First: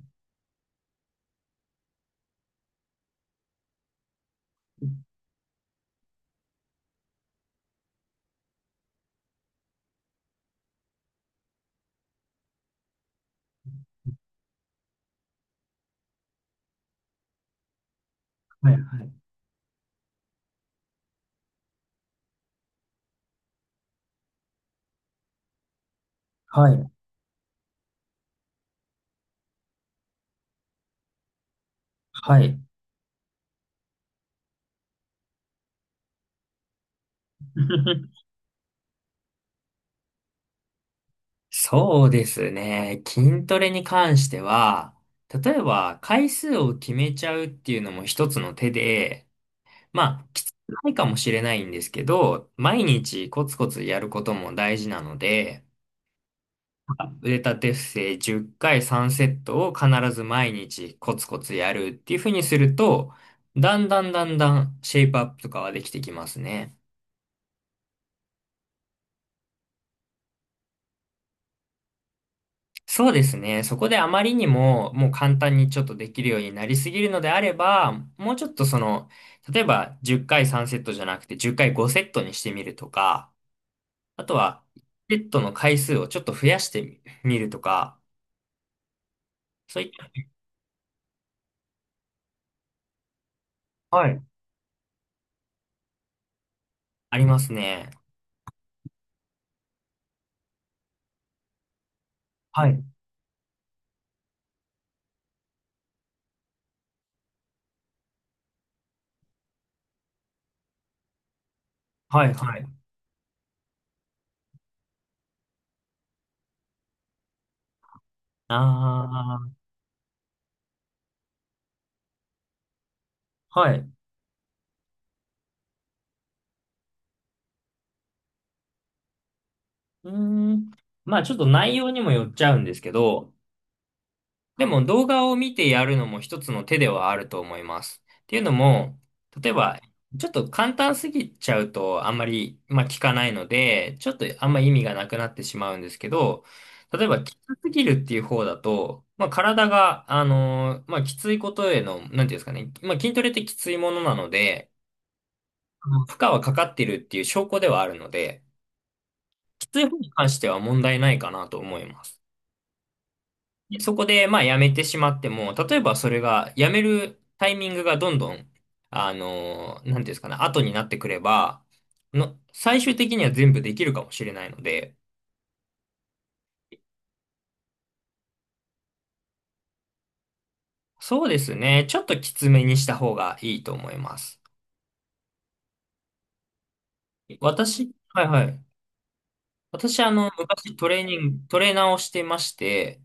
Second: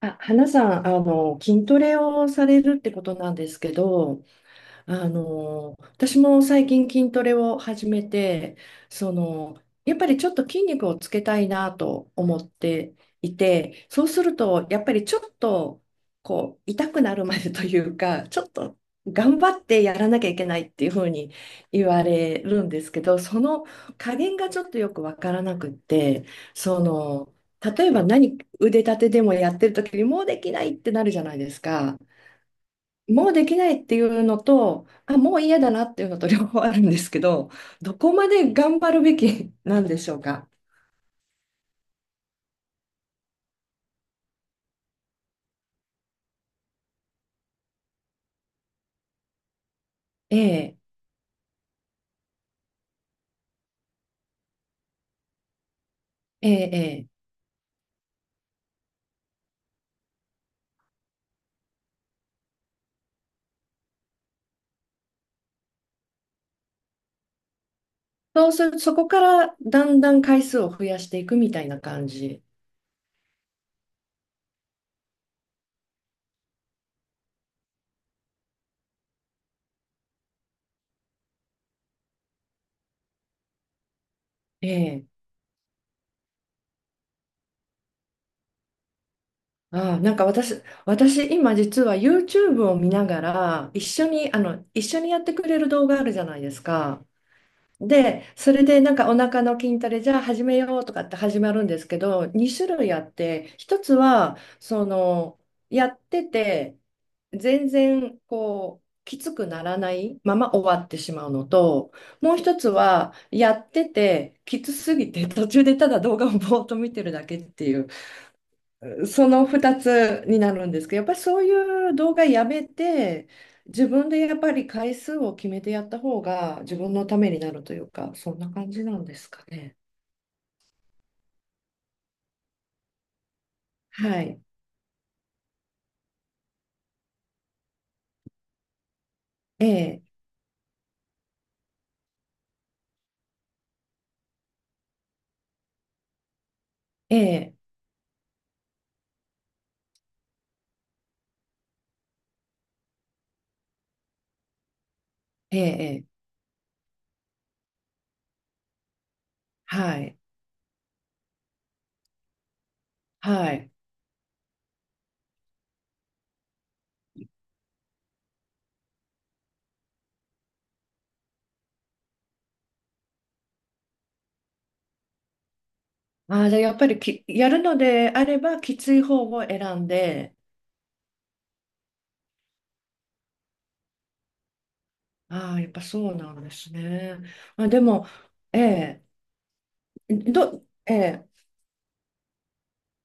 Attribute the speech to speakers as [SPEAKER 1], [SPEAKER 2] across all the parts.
[SPEAKER 1] 花さん、筋トレをされるってことなんですけど、私も最近筋トレを始めて、やっぱりちょっと筋肉をつけたいなと思っていて、そうすると、やっぱりちょっと、こう、痛くなるまでというか、ちょっ
[SPEAKER 2] はいは
[SPEAKER 1] と
[SPEAKER 2] い。
[SPEAKER 1] 頑張ってやらなきゃいけないっていうふうに言われるんですけど、その加減がちょっとよくわからなくって、
[SPEAKER 2] は
[SPEAKER 1] そ
[SPEAKER 2] い。
[SPEAKER 1] の、例えば何、腕立てでもやってる時にもうできないってなるじゃないですか。
[SPEAKER 2] はい。
[SPEAKER 1] もうできないっていうのと、もう嫌だなっていうのと両方あるんですけど、どこまで頑張るべきなんでしょうか。
[SPEAKER 2] そうですね。筋トレに関しては、例えば回数を決めちゃうっていうのも一つの手で、まあ、
[SPEAKER 1] え
[SPEAKER 2] きつく
[SPEAKER 1] え、
[SPEAKER 2] ないかもしれないんですけど、毎日コツコツやることも大事なので、
[SPEAKER 1] ええ、ええ。
[SPEAKER 2] 腕立て伏せ10回3セットを必ず毎日コツコツやるっていうふうにすると、だんだんシェイプアップとかはできてきますね。
[SPEAKER 1] そうする、そこからだんだん回数を増やしていくみたいな感じ。
[SPEAKER 2] そうですね。そこであまりにも、もう簡単にちょっとできるようになりすぎるのであれば、もうちょっとその、例えば10回3セットじゃなくて10回5セットにしてみるとか、あとは、
[SPEAKER 1] ええ。
[SPEAKER 2] セットの回数をちょっと増やしてみるとか、そういっ
[SPEAKER 1] ああ、私今実は YouTube を見ながら、一
[SPEAKER 2] た
[SPEAKER 1] 緒
[SPEAKER 2] はい、
[SPEAKER 1] に、一緒にやってくれる動画あるじゃないですか。
[SPEAKER 2] ありますね。
[SPEAKER 1] で、それでなんかお腹の筋トレじゃあ始めようとかって始まるんですけど、2
[SPEAKER 2] は
[SPEAKER 1] 種
[SPEAKER 2] い。
[SPEAKER 1] 類あって、一つは、やってて、全然こう、きつくならないまま終わってしまうのと、
[SPEAKER 2] はい、
[SPEAKER 1] もう一
[SPEAKER 2] は
[SPEAKER 1] つ
[SPEAKER 2] い。
[SPEAKER 1] は、やってて、きつすぎて途中でただ動画をぼーっと見てるだけっていう。その
[SPEAKER 2] あ
[SPEAKER 1] 2つになるんですけど、やっぱりそういう動画やめて、
[SPEAKER 2] あ、は
[SPEAKER 1] 自
[SPEAKER 2] い。
[SPEAKER 1] 分でやっぱり回数を決めてやった方が自分のためになるというか、そんな感じなんですかね。
[SPEAKER 2] うーん。まあちょっと内容にもよっちゃうんですけど、
[SPEAKER 1] はい。
[SPEAKER 2] でも動画を見てやるのも一つの手ではあると思います。っていうのも、例え
[SPEAKER 1] え
[SPEAKER 2] ば、
[SPEAKER 1] え、
[SPEAKER 2] ちょっと簡単すぎちゃうとあんまり、まあ、聞かないので、ちょっとあんま意味がなくなってしまうんですけど、例え
[SPEAKER 1] え
[SPEAKER 2] ば、きつ
[SPEAKER 1] え、
[SPEAKER 2] すぎるっていう方だと、まあ、体が、まあ、きついことへの、なんていうんですかね、まあ、筋トレってきついものなので、
[SPEAKER 1] え
[SPEAKER 2] あ
[SPEAKER 1] え、
[SPEAKER 2] の
[SPEAKER 1] え
[SPEAKER 2] 負
[SPEAKER 1] え
[SPEAKER 2] 荷はかかってるっていう証拠ではあるので、きつい方
[SPEAKER 1] は
[SPEAKER 2] に
[SPEAKER 1] い、
[SPEAKER 2] 関しては問題ないかなと思います。
[SPEAKER 1] はい。
[SPEAKER 2] そこで、まあ、辞めてしまっても、例えばそれが、辞めるタイミングがどんどん、なんていうんですかね、後になってくれば、の、最終的には全部できるかもしれないので、
[SPEAKER 1] ああ、じゃあやっぱりやるのであれば、きつい方を選んで、
[SPEAKER 2] そうですね、ちょっときつめにした方がいいと思います。
[SPEAKER 1] ああ、やっぱそうなんですね。で
[SPEAKER 2] 私、
[SPEAKER 1] も、
[SPEAKER 2] はいは
[SPEAKER 1] え
[SPEAKER 2] い。
[SPEAKER 1] え、
[SPEAKER 2] 私、あの、昔
[SPEAKER 1] ええ、
[SPEAKER 2] トレーナーをしてまして、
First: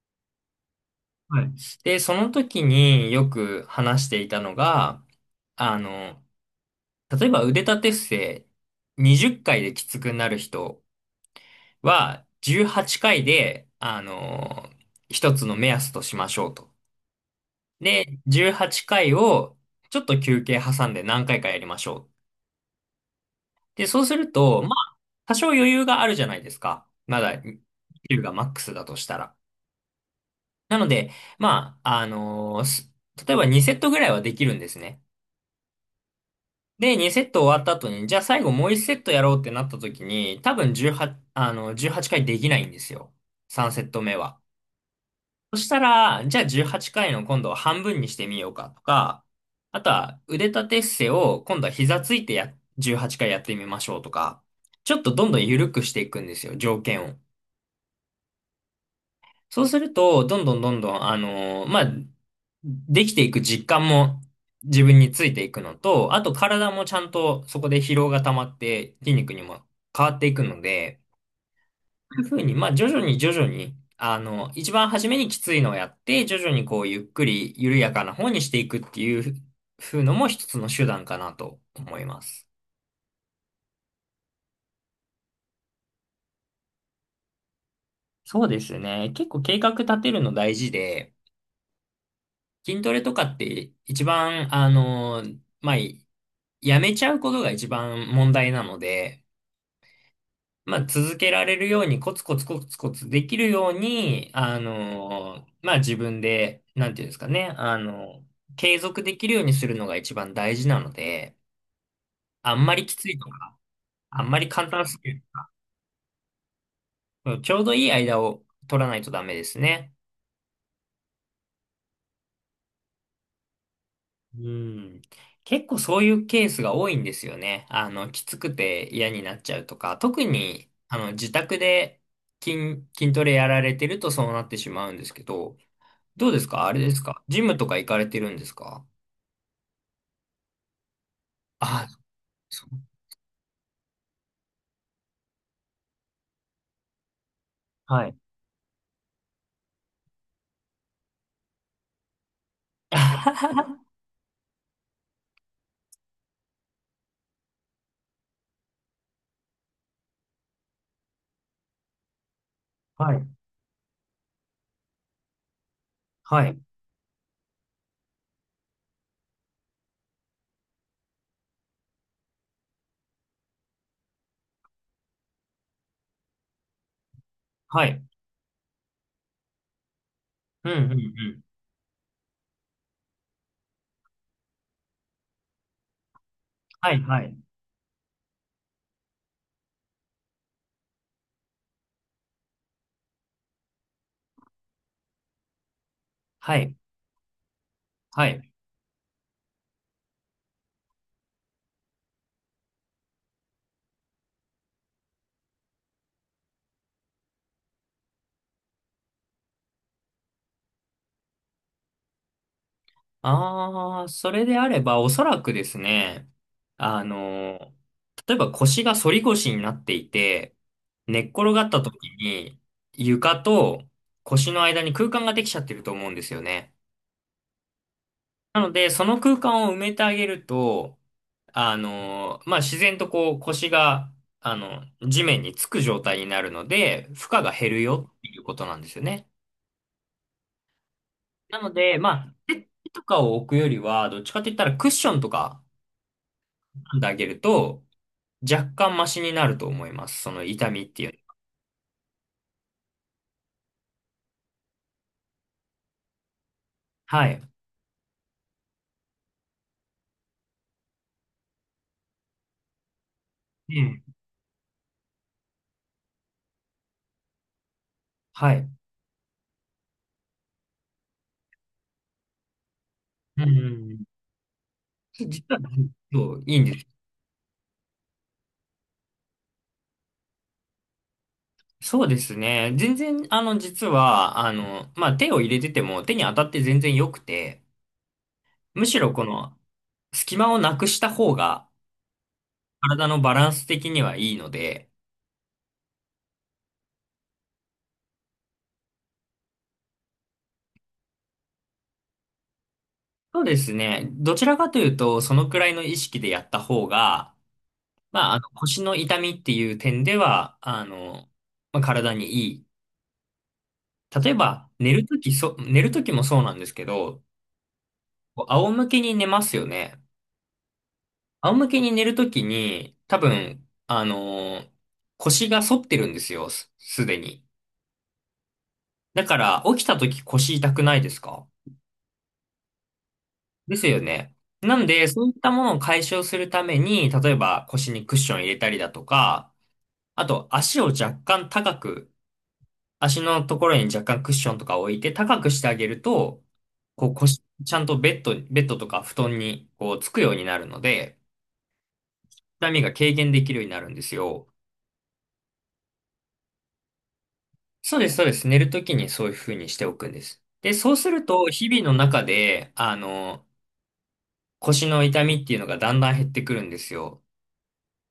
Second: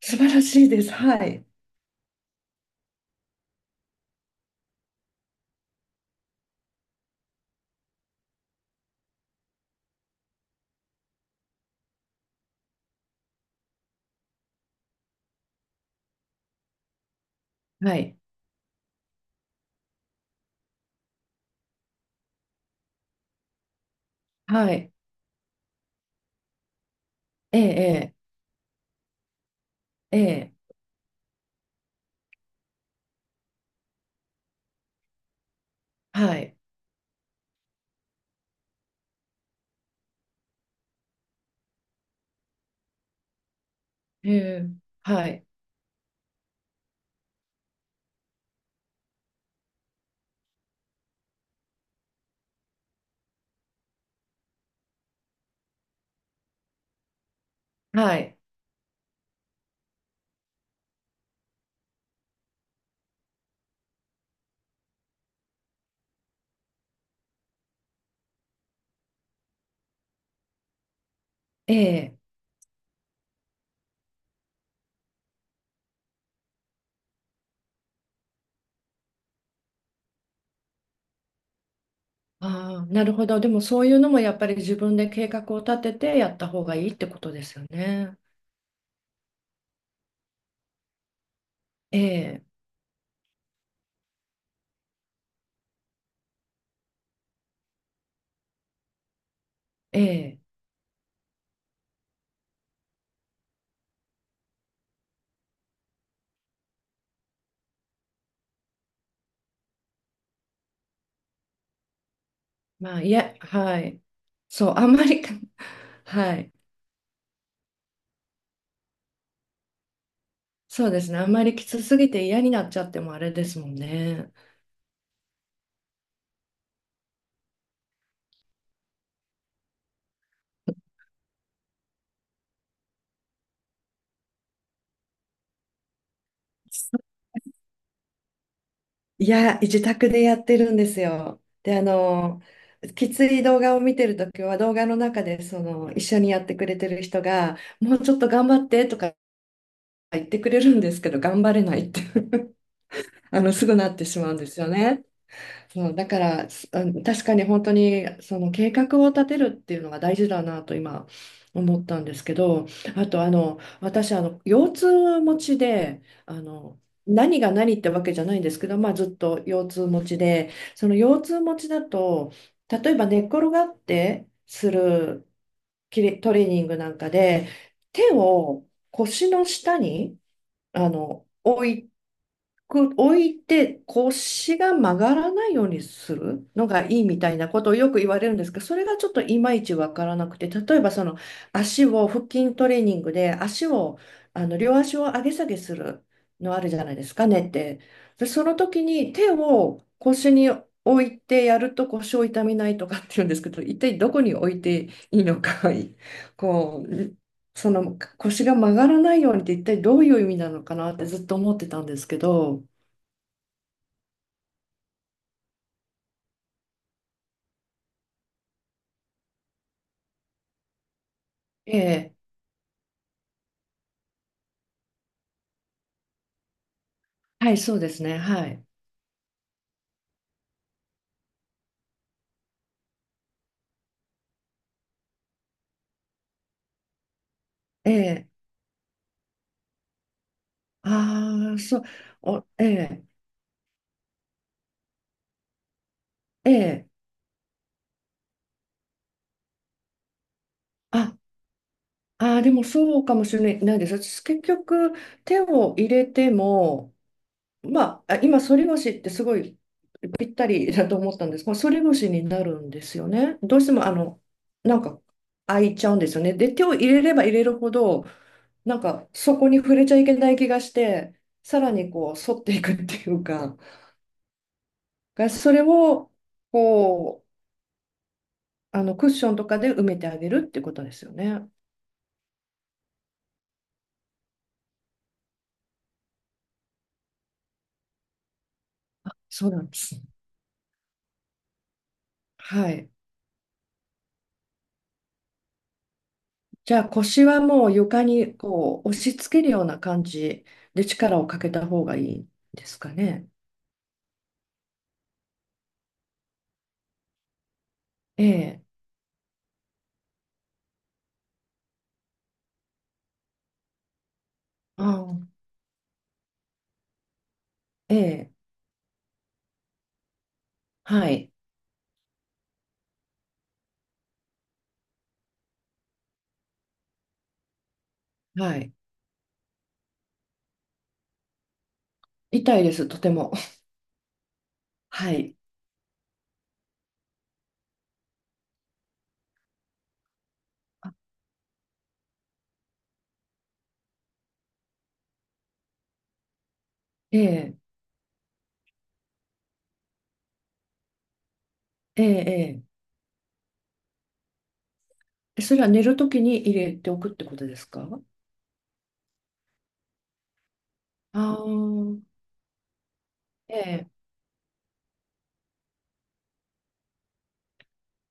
[SPEAKER 1] 素晴らしいです。は
[SPEAKER 2] は
[SPEAKER 1] い、
[SPEAKER 2] い。で、その時によく話していたのが、あの、例えば腕立て伏せ20回できつくなる人、は、18回で、一つの目安としましょうと。
[SPEAKER 1] は
[SPEAKER 2] で、
[SPEAKER 1] い、
[SPEAKER 2] 18回を、ちょっと休憩挟んで何回かやりましょう。で、そうすると、ま
[SPEAKER 1] はい、
[SPEAKER 2] あ、多少余裕があるじゃないですか。まだ、
[SPEAKER 1] ええ、
[SPEAKER 2] 9がマックスだとしたら。
[SPEAKER 1] ええ、ええ。
[SPEAKER 2] なので、まあ、あのーす例えば2セットぐらいはできるんですね。
[SPEAKER 1] はい。
[SPEAKER 2] で、2セット終わった後に、じゃあ最後もう1セットやろうってなった時に、多分18、あの、18回できないんですよ。3セット目
[SPEAKER 1] え
[SPEAKER 2] は。
[SPEAKER 1] え、はい。
[SPEAKER 2] そしたら、じゃあ18回の今度は半分にしてみようかとか、あとは腕立て伏せを今度は膝ついてや、18回やってみましょうとか、ちょっとどんどん緩くしていくんですよ、条件を。
[SPEAKER 1] はい。
[SPEAKER 2] そうすると、どんどん、まあ、できていく実感も自分についていくのと、あと体もちゃんとそこで疲労が溜まって筋肉にも変わっていくので、
[SPEAKER 1] ええ。
[SPEAKER 2] いうふうに、まあ、徐々に、あの、一番初めにきついのをやって、徐々にこう、ゆっくり緩やかな方にしていくっていうふうのも一つの手段かなと思います。
[SPEAKER 1] ああ、なるほど。でもそういうのもやっぱり自分で計画を立ててやった方がいいってことですよね。
[SPEAKER 2] そうですね。結構計画立てるの大事で、
[SPEAKER 1] ええ、
[SPEAKER 2] 筋トレとかって一番、あの、まあ、やめちゃうことが一番問題なので、
[SPEAKER 1] ええ。
[SPEAKER 2] まあ、続けられるように、コツコツできるように、あの、まあ、自分で、なんていうんですかね、あの、継続できるようにするのが一番大事なので、あんまりき
[SPEAKER 1] まあ、
[SPEAKER 2] つ
[SPEAKER 1] い
[SPEAKER 2] いと
[SPEAKER 1] や、
[SPEAKER 2] か、
[SPEAKER 1] はい。
[SPEAKER 2] あんまり簡
[SPEAKER 1] そう、あ
[SPEAKER 2] 単
[SPEAKER 1] ん
[SPEAKER 2] す
[SPEAKER 1] ま
[SPEAKER 2] ぎ
[SPEAKER 1] り
[SPEAKER 2] る。
[SPEAKER 1] はい。
[SPEAKER 2] うんちょうどいい間を取らないとダメですね。
[SPEAKER 1] そうですね。あんまりきつすぎて嫌になっちゃってもあれですもんね。
[SPEAKER 2] うん。結構そういうケースが多いんですよね。あの、きつくて嫌になっちゃうとか、特に、あの、自宅で筋トレやられてるとそうなってしまうんですけど、どうですかあれですかジムとか行かれてるんですか
[SPEAKER 1] いや、自宅でやってるんですよ。で、
[SPEAKER 2] あ、そう。
[SPEAKER 1] きつい動画を見てるときは、動画の中でその一緒にやってくれてる人が、もう
[SPEAKER 2] は
[SPEAKER 1] ち
[SPEAKER 2] い。
[SPEAKER 1] ょっと頑張ってとか言ってくれるんですけど、頑張れないって すぐなっ てしまうんですよね。そう、だから、あの確かに本当に、その計画を立てるっていうのが大事だなと今思ったんですけど、あ
[SPEAKER 2] は
[SPEAKER 1] と、
[SPEAKER 2] い。
[SPEAKER 1] 私、腰痛持ちで、
[SPEAKER 2] はい。
[SPEAKER 1] 何が何ってわけじゃないんですけど、まあ、ずっと腰痛持ちで、その腰痛持ちだと、例えば寝っ転がってするキレトレーニングなんかで、
[SPEAKER 2] はい。
[SPEAKER 1] 手を腰の下に、
[SPEAKER 2] うんう
[SPEAKER 1] あ
[SPEAKER 2] んう
[SPEAKER 1] の、
[SPEAKER 2] ん。
[SPEAKER 1] 置い置いて腰が曲がらないようにするのが
[SPEAKER 2] はい、
[SPEAKER 1] いいみ
[SPEAKER 2] は
[SPEAKER 1] た
[SPEAKER 2] い。
[SPEAKER 1] いなことをよく言われるんですけど、それがちょっといまいちわからなくて、例えばその腹筋トレーニングで足を、両足を上げ下げするの
[SPEAKER 2] は
[SPEAKER 1] ある
[SPEAKER 2] い。
[SPEAKER 1] じゃないですか、ねって。
[SPEAKER 2] は
[SPEAKER 1] で、そ
[SPEAKER 2] い。
[SPEAKER 1] の時に手を腰に置いてやると腰を痛めないとかっていうんですけど、一体どこに置いていいのか、こう、その腰が曲がらないようにって一体どういう意味なのかなってずっと思ってたんですけど、
[SPEAKER 2] ああ、それであれば、おそらくですね、あの、例えば腰が反り腰になっていて、寝っ転がっ
[SPEAKER 1] え
[SPEAKER 2] た時
[SPEAKER 1] え、
[SPEAKER 2] に、床と腰の間に空間ができちゃってると思うんですよね。
[SPEAKER 1] はい、そうですね、は
[SPEAKER 2] な
[SPEAKER 1] い。
[SPEAKER 2] ので、その空間を埋めてあげると、あの、まあ、自然とこう腰が、あの、地面につく状態になるので、負荷が減る
[SPEAKER 1] え
[SPEAKER 2] よって
[SPEAKER 1] え、
[SPEAKER 2] いうことなんですよね。
[SPEAKER 1] ああ、
[SPEAKER 2] なの
[SPEAKER 1] そう、
[SPEAKER 2] で、まあ、
[SPEAKER 1] お、え
[SPEAKER 2] 手と
[SPEAKER 1] え、
[SPEAKER 2] かを置くよりは、どっちかって言ったらクッションとか
[SPEAKER 1] ええ、
[SPEAKER 2] 編んであげると、若干マシになると思います。その痛みってい
[SPEAKER 1] あ、
[SPEAKER 2] う。
[SPEAKER 1] あー、でもそうかもしれないです。私結局手を入れても、
[SPEAKER 2] はい。
[SPEAKER 1] まあ、あ今、反り腰ってすごいぴったりだと思ったんですが、反り腰になるんですよね。どうして
[SPEAKER 2] う
[SPEAKER 1] も、
[SPEAKER 2] ん。
[SPEAKER 1] なんか開いちゃうんですよね。で、手を入れれば入れるほど、
[SPEAKER 2] はい。
[SPEAKER 1] なんかそこに触れちゃいけない気がして、さらにこう反っていくっていう
[SPEAKER 2] う
[SPEAKER 1] か、
[SPEAKER 2] ん。
[SPEAKER 1] が
[SPEAKER 2] 実
[SPEAKER 1] そ
[SPEAKER 2] は、
[SPEAKER 1] れを
[SPEAKER 2] そう、いいんです。
[SPEAKER 1] こう、クッションとかで埋めてあげるってことですよね。
[SPEAKER 2] そうですね。全然、あの、実は、あの、まあ、手を入れてても、手に当たって全然良くて、むしろこ
[SPEAKER 1] そう
[SPEAKER 2] の
[SPEAKER 1] なんです。
[SPEAKER 2] 隙間をなくした方が
[SPEAKER 1] はい。
[SPEAKER 2] 体のバランス的にはいいので、
[SPEAKER 1] じゃあ腰はもう床にこう押し付けるような感じで力をかけた方がいいですかね。
[SPEAKER 2] そうですね。どちらかというと、そのくらいの意識でやった方が、
[SPEAKER 1] え
[SPEAKER 2] まあ、あの
[SPEAKER 1] え。
[SPEAKER 2] 腰の痛みっていう点では、あの、まあ、体にいい。例えば、
[SPEAKER 1] ああ、
[SPEAKER 2] 寝るときもそうなんですけど、
[SPEAKER 1] ええ。
[SPEAKER 2] こう仰向けに寝ますよね。
[SPEAKER 1] はい。
[SPEAKER 2] 仰向けに寝るときに、多分、あの、腰が反ってるんですよ、すでに。
[SPEAKER 1] はい。
[SPEAKER 2] だから、起きたとき腰痛くないですか
[SPEAKER 1] 痛いです、とても。
[SPEAKER 2] ですよね。なん で、
[SPEAKER 1] は
[SPEAKER 2] そうい
[SPEAKER 1] い。
[SPEAKER 2] ったものを解消するために、例えば腰にクッション入れたりだとか、あと足を若干高く、足のところに若干クッションとか置いて高くしてあげると、こう
[SPEAKER 1] え
[SPEAKER 2] 腰、
[SPEAKER 1] え。
[SPEAKER 2] ちゃんとベッドとか布団にこうつくようになるので、
[SPEAKER 1] ええ。
[SPEAKER 2] 痛みが軽減できるようになるんですよ。
[SPEAKER 1] ええ。それは寝るときに入れておくってことですか。
[SPEAKER 2] そうです、そうです。寝るときにそういうふうにしておくんです。で、そうする
[SPEAKER 1] あ
[SPEAKER 2] と、
[SPEAKER 1] あ、
[SPEAKER 2] 日々の中で、あの、
[SPEAKER 1] ええ。
[SPEAKER 2] 腰の痛みっていうのがだんだん減ってくるんですよ。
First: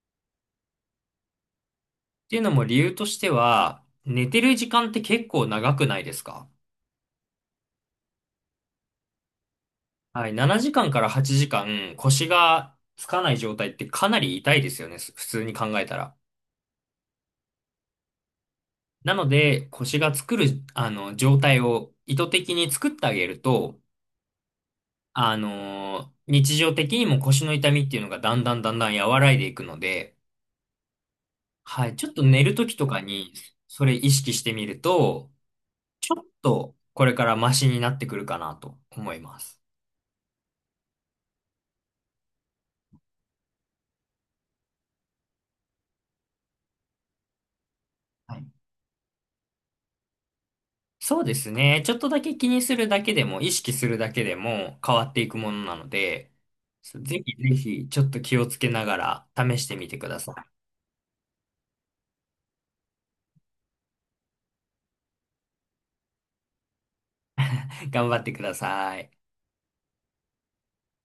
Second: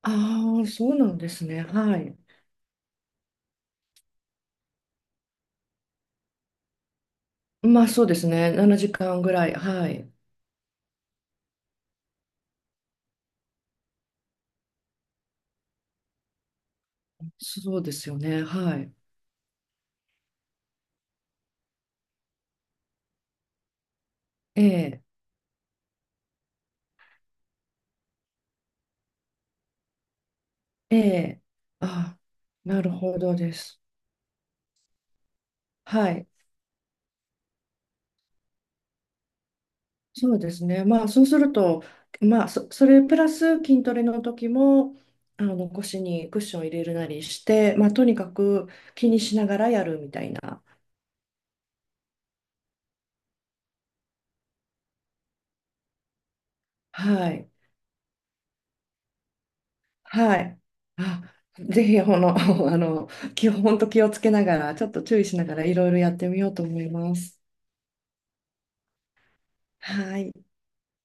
[SPEAKER 1] ああ、そうなんですね。はい。
[SPEAKER 2] っていうのも理由としては、寝てる時間って結構長くないですか
[SPEAKER 1] まあそうですね。7時間ぐらい。はい。
[SPEAKER 2] はい、7時間かんから8時間腰がつかない状態ってかなり痛いですよね、普通に考えたら。
[SPEAKER 1] そうですよね。はい。
[SPEAKER 2] なので、腰が作る、あの、状態を意図的に作ってあげると、
[SPEAKER 1] ええ、
[SPEAKER 2] あのー日常的にも腰の痛みっていうのがだんだん和らいでいくので、
[SPEAKER 1] ええ。
[SPEAKER 2] はい、ちょっ
[SPEAKER 1] ああ、
[SPEAKER 2] と寝るとき
[SPEAKER 1] な
[SPEAKER 2] と
[SPEAKER 1] る
[SPEAKER 2] か
[SPEAKER 1] ほ
[SPEAKER 2] に
[SPEAKER 1] どです。
[SPEAKER 2] それ意識してみると、
[SPEAKER 1] は
[SPEAKER 2] ちょっ
[SPEAKER 1] い。
[SPEAKER 2] とこれからマシになってくるかなと思います。
[SPEAKER 1] そうですね。まあそうすると、それプラス筋トレの時も、あの腰にクッション入れるなりして、まあとにか
[SPEAKER 2] はい
[SPEAKER 1] く気にしながらやるみたいな。
[SPEAKER 2] そうですね。ちょっとだけ気にするだけでも、意識するだけでも変わっていくものなので、そうぜ
[SPEAKER 1] は
[SPEAKER 2] ひぜ
[SPEAKER 1] い。
[SPEAKER 2] ひちょっと気をつけながら試してみてくださ
[SPEAKER 1] はい。あ、ぜひ、この、あの、本当気をつけながら、ちょっと注意しながら、いろいろやってみようと思います。
[SPEAKER 2] い。頑張ってください。
[SPEAKER 1] はい。